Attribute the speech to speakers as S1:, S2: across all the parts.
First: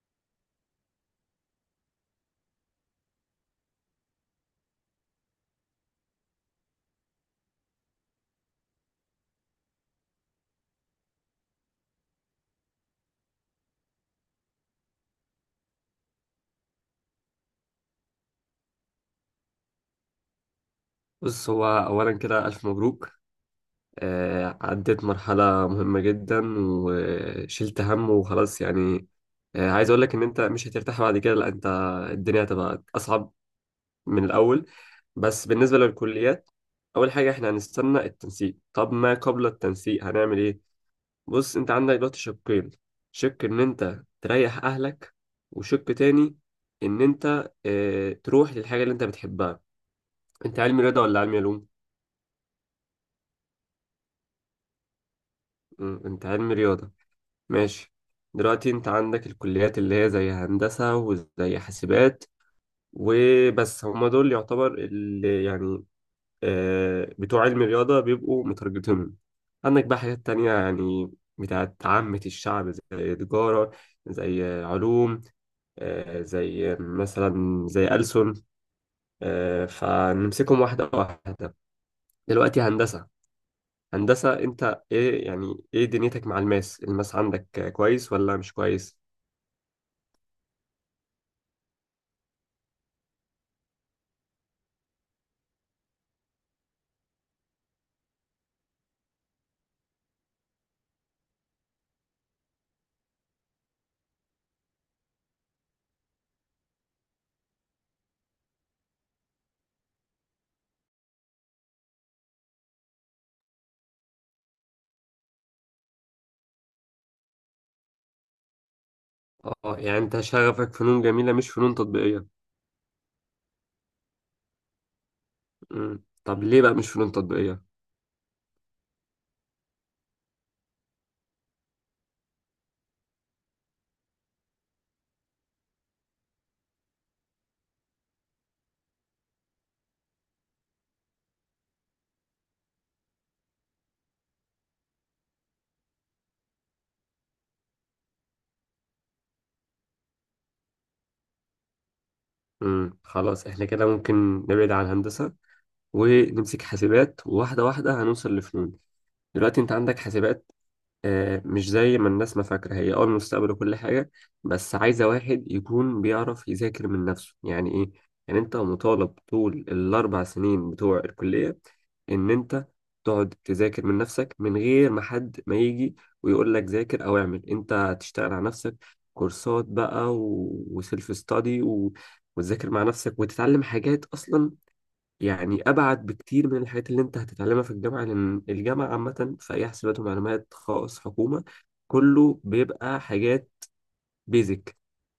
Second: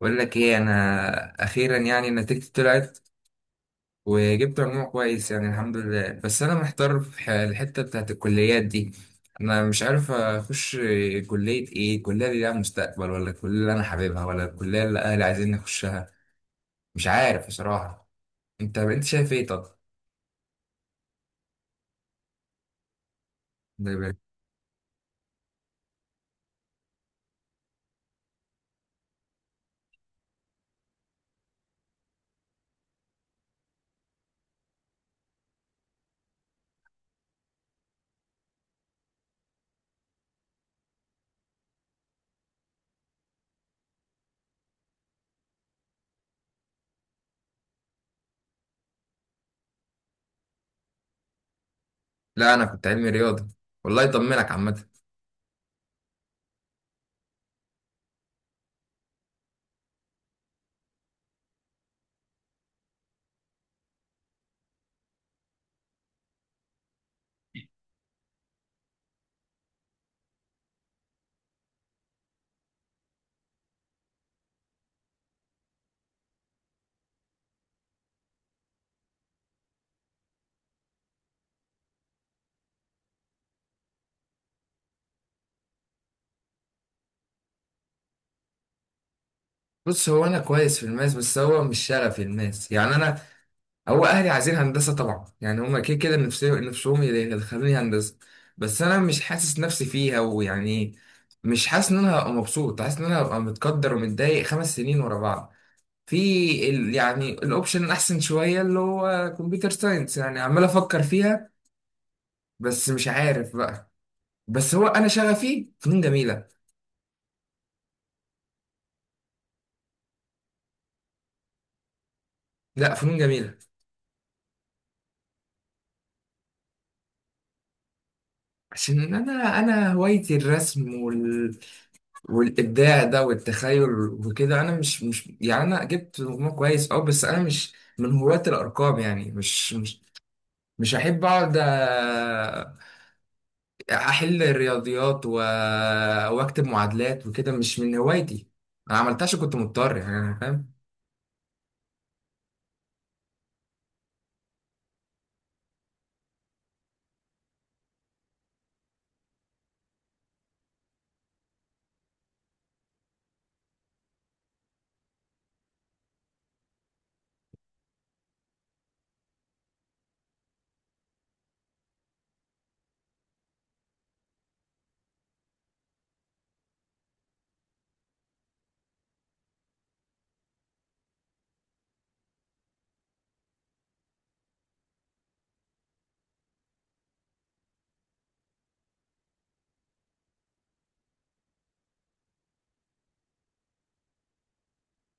S1: بقول لك ايه، انا اخيرا يعني نتيجتي طلعت وجبت مجموع كويس، يعني الحمد لله. بس انا محتار في الحته بتاعت الكليات دي. انا مش عارف اخش كليه ايه، الكليه اللي لها مستقبل ولا الكليه اللي انا حاببها ولا الكليه اللي اهلي عايزين نخشها؟ مش عارف بصراحه. انت شايف ايه طب؟
S2: بص هو أولا كده ألف مبروك. عديت مرحلة مهمة جدا وشلت هم وخلاص يعني. عايز أقول لك إن أنت مش هترتاح بعد كده، لا أنت الدنيا هتبقى أصعب من الأول. بس بالنسبة للكليات، أول حاجة إحنا هنستنى التنسيق. طب ما قبل التنسيق هنعمل إيه؟ بص أنت عندك دلوقتي شقين: شق إن أنت تريح أهلك، وشق تاني إن أنت تروح للحاجة اللي أنت بتحبها. أنت علمي رياضة ولا علمي علوم؟
S1: لا انا كنت علمي رياضه، والله يطمنك عامه.
S2: أنت علمي رياضة، ماشي. دلوقتي انت عندك الكليات اللي هي زي هندسة وزي حاسبات، وبس هما دول يعتبر اللي يعني بتوع علم الرياضة بيبقوا مترجتهم. عندك بقى حاجات تانية يعني، بتاعت عامة الشعب، زي تجارة، زي علوم، زي مثلا زي ألسن. فنمسكهم واحدة واحدة. دلوقتي هندسة، هندسة انت ايه يعني ايه دنيتك مع الماس؟ الماس عندك كويس ولا مش كويس؟
S1: بص، هو انا كويس في الماس بس هو مش شغفي الماس، يعني انا. هو اهلي عايزين هندسه طبعا، يعني هما كده كده نفسهم يدخلوني هندسه. بس انا مش حاسس نفسي فيها، ويعني مش حاسس ان انا هبقى مبسوط، حاسس ان انا هبقى متقدر ومتضايق خمس سنين ورا بعض. في يعني الاوبشن الاحسن شويه اللي هو كمبيوتر ساينس، يعني عمال افكر فيها بس مش عارف بقى. بس هو انا شغفي فنون جميله.
S2: اه، يعني انت شغفك فنون جميلة مش فنون تطبيقية.
S1: لا، فنون جميله.
S2: مم. طب ليه بقى مش فنون تطبيقية؟
S1: عشان انا هوايتي الرسم والابداع ده والتخيل وكده. انا مش يعني انا جبت مجموع كويس اه، بس انا مش من هواة الارقام. يعني مش احب اقعد احل الرياضيات واكتب معادلات وكده، مش من هوايتي. انا عملتهاش عشان كنت مضطر، يعني انا فاهم.
S2: مم. خلاص احنا كده ممكن نبعد عن هندسة ونمسك حاسبات، وواحدة واحدة هنوصل لفنون. دلوقتي انت عندك حاسبات، مش زي ما الناس ما فاكرة هي المستقبل وكل حاجة، بس عايزة واحد يكون بيعرف يذاكر من نفسه. يعني ايه؟ يعني انت مطالب طول الاربع سنين بتوع الكلية ان انت تقعد تذاكر من نفسك من غير ما حد ما يجي ويقول لك ذاكر او اعمل. انت هتشتغل على نفسك، كورسات بقى و... وسيلف ستادي و... وتذاكر مع نفسك وتتعلم حاجات اصلا، يعني ابعد بكتير من الحاجات اللي انت هتتعلمها في الجامعه، لان الجامعه عامه في اي حسابات ومعلومات خاص حكومه كله بيبقى حاجات بيزك.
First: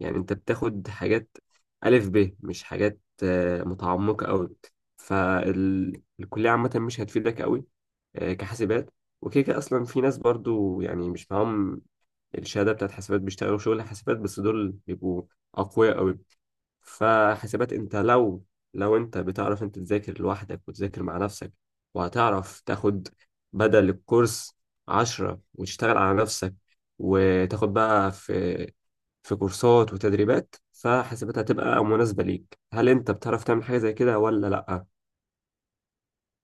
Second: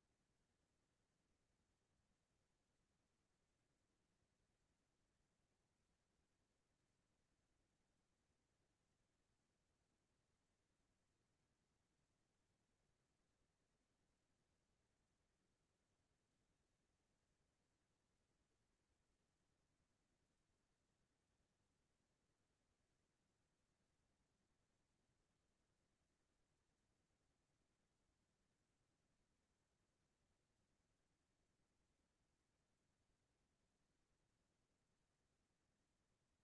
S2: يعني انت بتاخد حاجات الف ب، مش حاجات متعمقه قوي. فالكليه عامه مش هتفيدك قوي كحاسبات. وكده كده اصلا في ناس برضو يعني مش معاهم الشهاده بتاعت حاسبات بيشتغلوا شغل حاسبات، بس دول بيبقوا اقوياء قوي. فحاسبات انت لو انت بتعرف انت تذاكر لوحدك وتذاكر مع نفسك، وهتعرف تاخد بدل الكورس عشرة وتشتغل على نفسك وتاخد بقى في كورسات وتدريبات، فحاسبات هتبقى مناسبة ليك. هل انت بتعرف تعمل حاجة زي كده ولا لأ؟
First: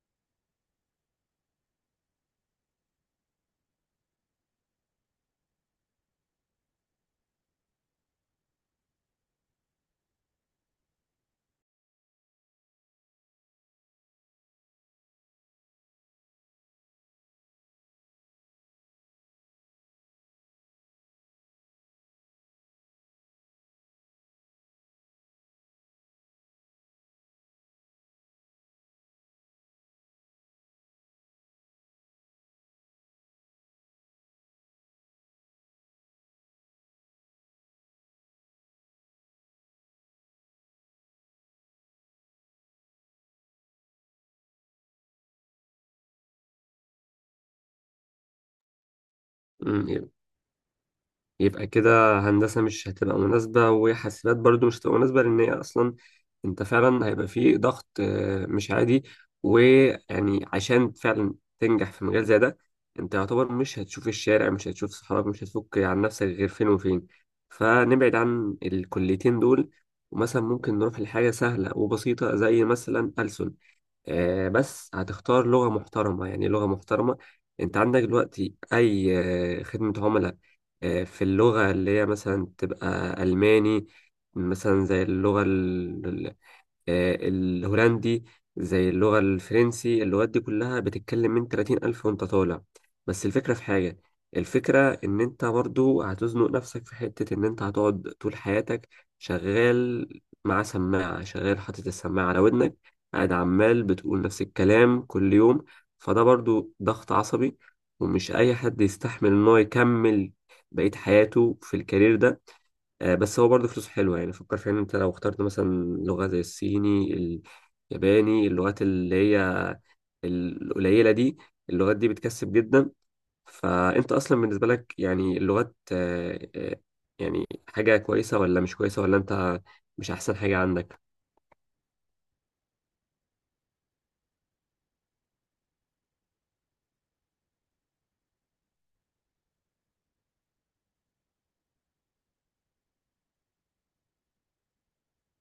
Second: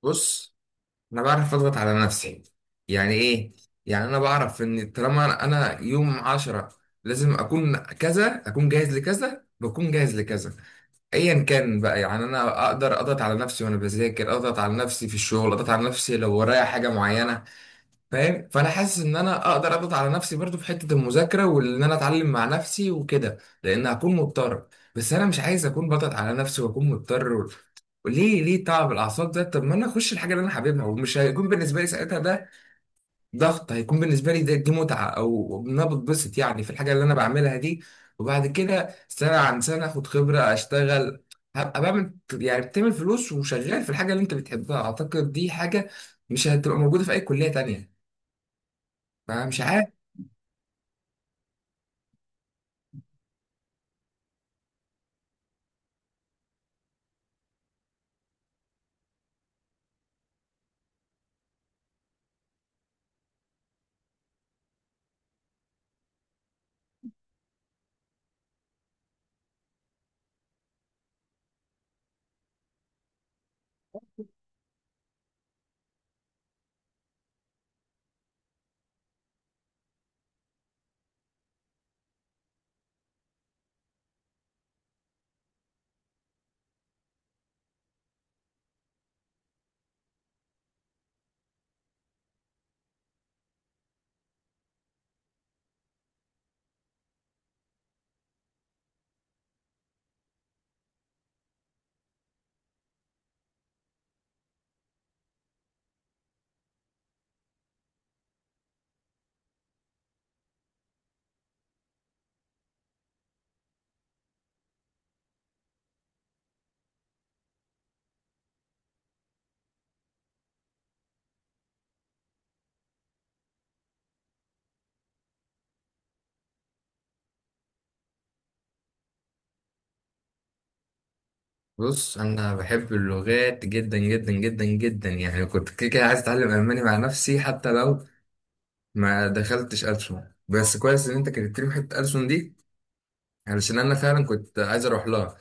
S1: بص، انا بعرف اضغط على نفسي. يعني ايه؟ يعني انا بعرف ان طالما انا أنا يوم عشرة، لازم اكون كذا، اكون جاهز لكذا، بكون جاهز لكذا، ايا كان بقى. يعني انا اقدر اضغط على نفسي، وانا بذاكر اضغط على نفسي، في الشغل اضغط على نفسي لو ورايا حاجه معينه، فاهم؟ فانا حاسس ان انا اقدر اضغط على نفسي برضو في حته المذاكره وان انا اتعلم مع نفسي وكده، لان هكون مضطر. بس انا مش عايز اكون بضغط على نفسي واكون مضطر ليه؟ ليه تعب الاعصاب ده؟ طب ما انا اخش الحاجه اللي انا حاببها ومش هيكون بالنسبه لي ساعتها ده ضغط، هيكون بالنسبه لي ده دي متعه، او ان انا بتبسط يعني في الحاجه اللي انا بعملها دي. وبعد كده سنه عن سنه اخد خبره، اشتغل، هبقى بعمل، يعني بتعمل فلوس وشغال في الحاجه اللي انت بتحبها. اعتقد دي حاجه مش هتبقى موجوده في اي كليه تانية، فمش عارف.
S2: مم، يبقى كده هندسة مش هتبقى مناسبة وحاسبات برضو مش هتبقى مناسبة، لأن هي أصلا أنت فعلا هيبقى فيه ضغط مش عادي. ويعني عشان فعلا تنجح في مجال زي ده أنت يعتبر مش هتشوف الشارع، مش هتشوف صحابك، مش هتفك عن نفسك غير فين وفين. فنبعد عن الكليتين دول، ومثلا ممكن نروح لحاجة سهلة وبسيطة زي مثلا ألسن. بس هتختار لغة محترمة، يعني لغة محترمة. انت عندك دلوقتي اي خدمة عملاء في اللغة اللي هي مثلا تبقى ألماني، مثلا زي اللغة الهولندي، زي اللغة الفرنسي. اللغات دي كلها بتتكلم من 30 ألف وانت طالع. بس الفكرة في حاجة، الفكرة إن أنت برضو هتزنق نفسك في حتة إن أنت هتقعد طول حياتك شغال مع سماعة، شغال حاطط السماعة على ودنك، قاعد عمال بتقول نفس الكلام كل يوم. فده برضو ضغط عصبي، ومش أي حد يستحمل إن هو يكمل بقية حياته في الكارير ده. بس هو برضه فلوسه حلوة، يعني فكر فيها ان انت لو اخترت مثلا لغة زي الصيني، الياباني، اللغات اللي هي القليلة دي، اللغات دي بتكسب جدا. فانت اصلا بالنسبة لك يعني اللغات يعني حاجة كويسة ولا مش كويسة، ولا انت مش احسن حاجة عندك؟
S1: بص، انا بحب اللغات جدا جدا جدا جدا، يعني كنت كده كده عايز اتعلم الماني مع نفسي حتى لو ما دخلتش ألسن. بس كويس ان انت كنت لي حته ألسن دي، علشان انا فعلا كنت عايز اروح لها.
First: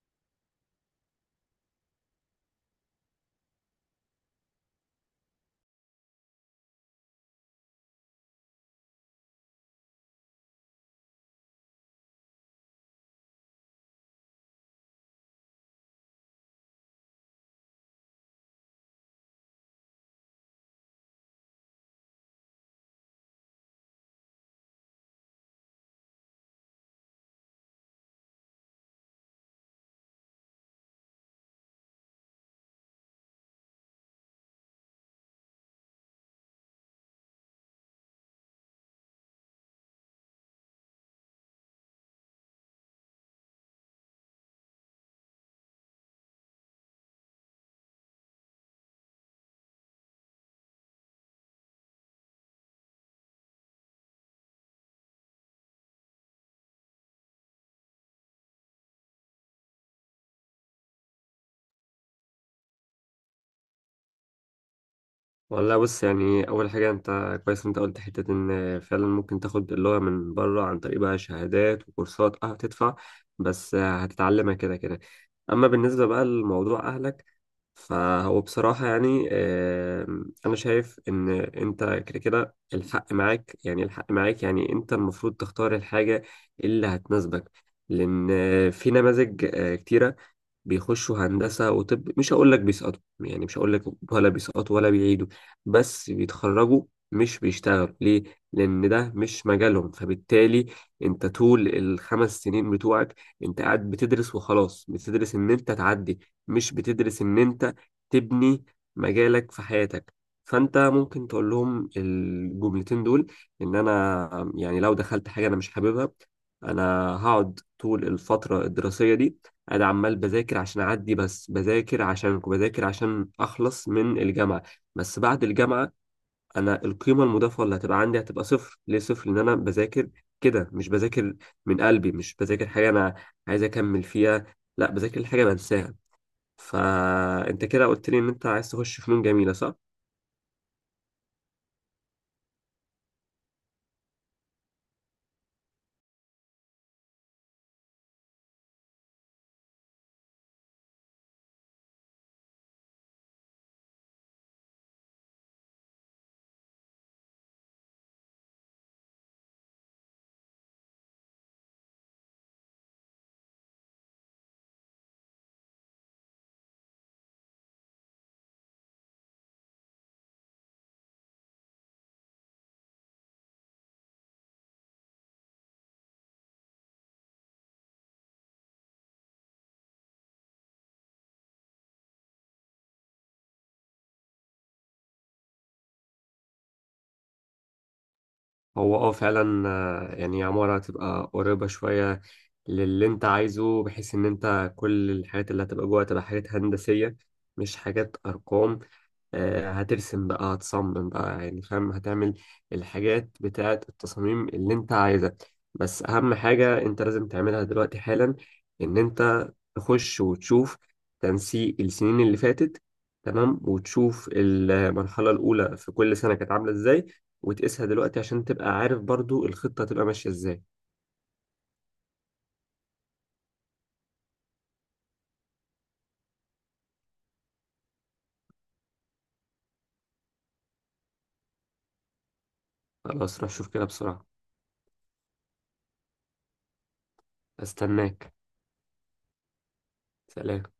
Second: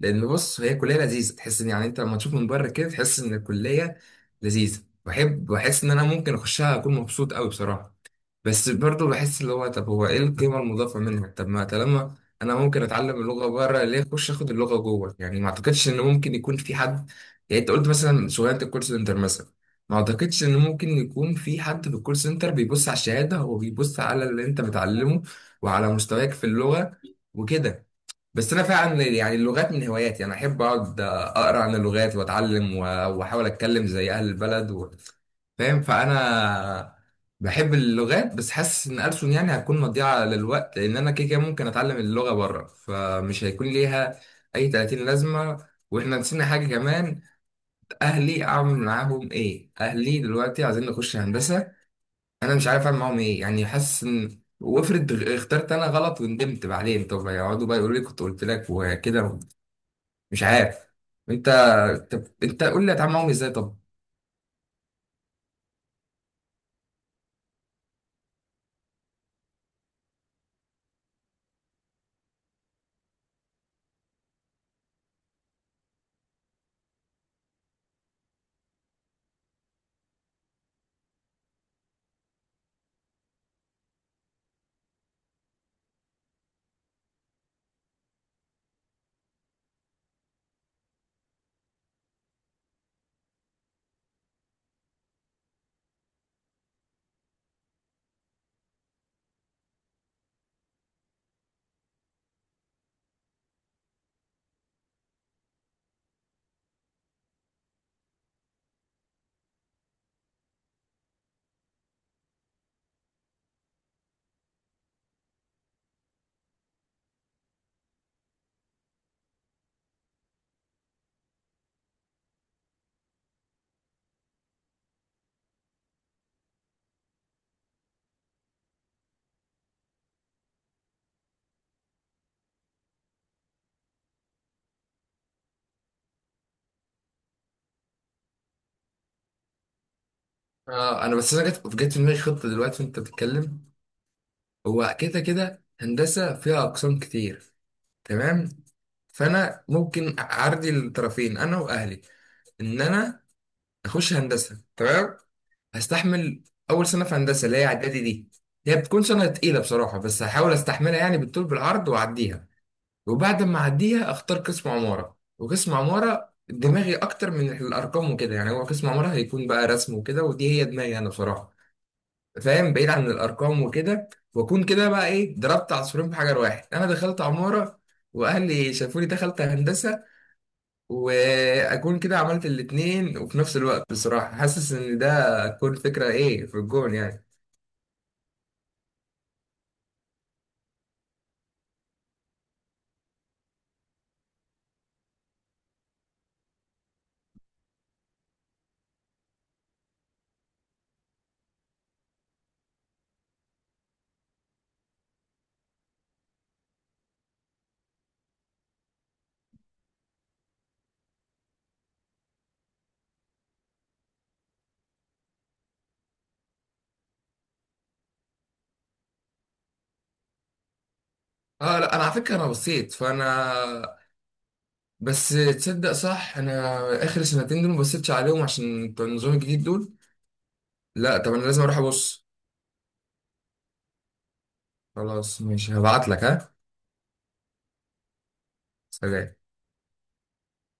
S1: لان بص، هي كليه لذيذه، تحس ان يعني انت لما تشوف من بره كده تحس ان الكليه لذيذه، بحب بحس ان انا ممكن اخشها اكون مبسوط قوي بصراحه. بس برضه بحس اللي هو طب هو ايه القيمة المضافة منها؟ طب ما طالما انا ممكن اتعلم اللغة بره، ليه اخش اخد اللغة جوه؟ يعني ما اعتقدش ان ممكن يكون في حد، يعني انت قلت مثلا شغلانة الكول سنتر مثلا، ما اعتقدش ان ممكن يكون في حد في الكول سنتر بيبص على الشهادة، هو بيبص على اللي انت بتعلمه وعلى مستواك في اللغة وكده. بس انا فعلا يعني اللغات من هواياتي، انا احب اقعد اقرا عن اللغات واتعلم واحاول اتكلم زي اهل البلد فاهم؟ فانا بحب اللغات، بس حاسس ان ألسن يعني هتكون مضيعه للوقت، لان انا كده كده ممكن اتعلم اللغه بره، فمش هيكون ليها اي 30 لازمه. واحنا نسينا حاجه كمان، اهلي اعمل معاهم ايه؟ اهلي دلوقتي عايزين نخش هندسه، انا مش عارف اعمل معاهم ايه. يعني حاسس ان وافرض اخترت انا غلط وندمت بعدين، طب يقعدوا بقى يقولوا لي كنت قلت لك وكده. مش عارف. انت، طب انت قول لي هتعامل معاهم ازاي طب؟
S2: والله بص يعني اول حاجة انت كويس إن انت قلت حتة ان فعلا ممكن تاخد اللغة من بره عن طريق بقى شهادات وكورسات، هتدفع بس هتتعلمها كده كده. اما بالنسبة بقى لموضوع اهلك، فهو بصراحة يعني، أنا شايف إن أنت كده كده الحق معاك، يعني الحق معاك، يعني أنت المفروض تختار الحاجة اللي هتناسبك، لأن في نماذج كتيرة بيخشوا هندسة وطب، مش هقول لك بيسقطوا، يعني مش هقول لك ولا بيسقطوا ولا بيعيدوا، بس بيتخرجوا مش بيشتغلوا. ليه؟ لأن ده مش مجالهم. فبالتالي أنت طول الخمس سنين بتوعك أنت قاعد بتدرس وخلاص، بتدرس إن أنت تعدي، مش بتدرس إن أنت تبني مجالك في حياتك. فأنت ممكن تقول لهم الجملتين دول: إن أنا يعني لو دخلت حاجة أنا مش حاببها، أنا هقعد طول الفترة الدراسية دي انا عمال بذاكر عشان اعدي، بس بذاكر عشانك، بذاكر عشان اخلص من الجامعه. بس بعد الجامعه انا القيمه المضافه اللي هتبقى عندي هتبقى صفر. ليه صفر؟ لان انا بذاكر كده، مش بذاكر من قلبي، مش بذاكر حاجه انا عايز اكمل فيها، لا بذاكر حاجه بنساها. فانت كده قلت لي ان انت عايز تخش فنون جميله، صح؟
S1: آه، انا بس انا جت في دماغي خطه دلوقتي وانت بتتكلم. هو كده كده هندسه فيها اقسام كتير، تمام؟ فانا ممكن اعرضي الطرفين انا واهلي ان انا اخش هندسه، تمام. هستحمل اول سنه في هندسه اللي هي اعدادي دي، هي بتكون سنه تقيله بصراحه، بس هحاول استحملها يعني بالطول بالعرض واعديها. وبعد ما اعديها اختار قسم عماره، وقسم عماره دماغي اكتر من الارقام وكده. يعني هو قسم عماره هيكون بقى رسم وكده، ودي هي دماغي انا بصراحه، فاهم؟ بعيد عن الارقام وكده. واكون كده بقى ايه، ضربت عصفورين بحجر واحد، انا دخلت عماره واهلي شافوني دخلت هندسه، واكون كده عملت الاتنين. وفي نفس الوقت بصراحه حاسس ان ده تكون فكره ايه في الجون يعني.
S2: هو فعلا، يعني عمارة هتبقى قريبة شوية للي انت عايزه، بحيث ان انت كل الحاجات اللي هتبقى جوه هتبقى حاجات هندسية مش حاجات أرقام. هترسم بقى هتصمم بقى يعني فاهم، هتعمل الحاجات بتاعة التصاميم اللي انت عايزها. بس اهم حاجة انت لازم تعملها دلوقتي حالا ان انت تخش وتشوف تنسيق السنين اللي فاتت، تمام، وتشوف المرحلة الأولى في كل سنة كانت عاملة ازاي، وتقيسها دلوقتي عشان تبقى عارف برضو الخطة تبقى ماشية ازاي.
S1: اه لا، انا على فكره انا بصيت، فانا بس، تصدق صح، انا اخر سنتين دول ما بصيتش عليهم عشان بتوع النظام الجديد دول. لا طب، انا لازم اروح ابص.
S2: خلاص روح شوف كده بسرعة.
S1: خلاص ماشي، هبعت لك، ها.
S2: استناك.
S1: سلام.
S2: سلام.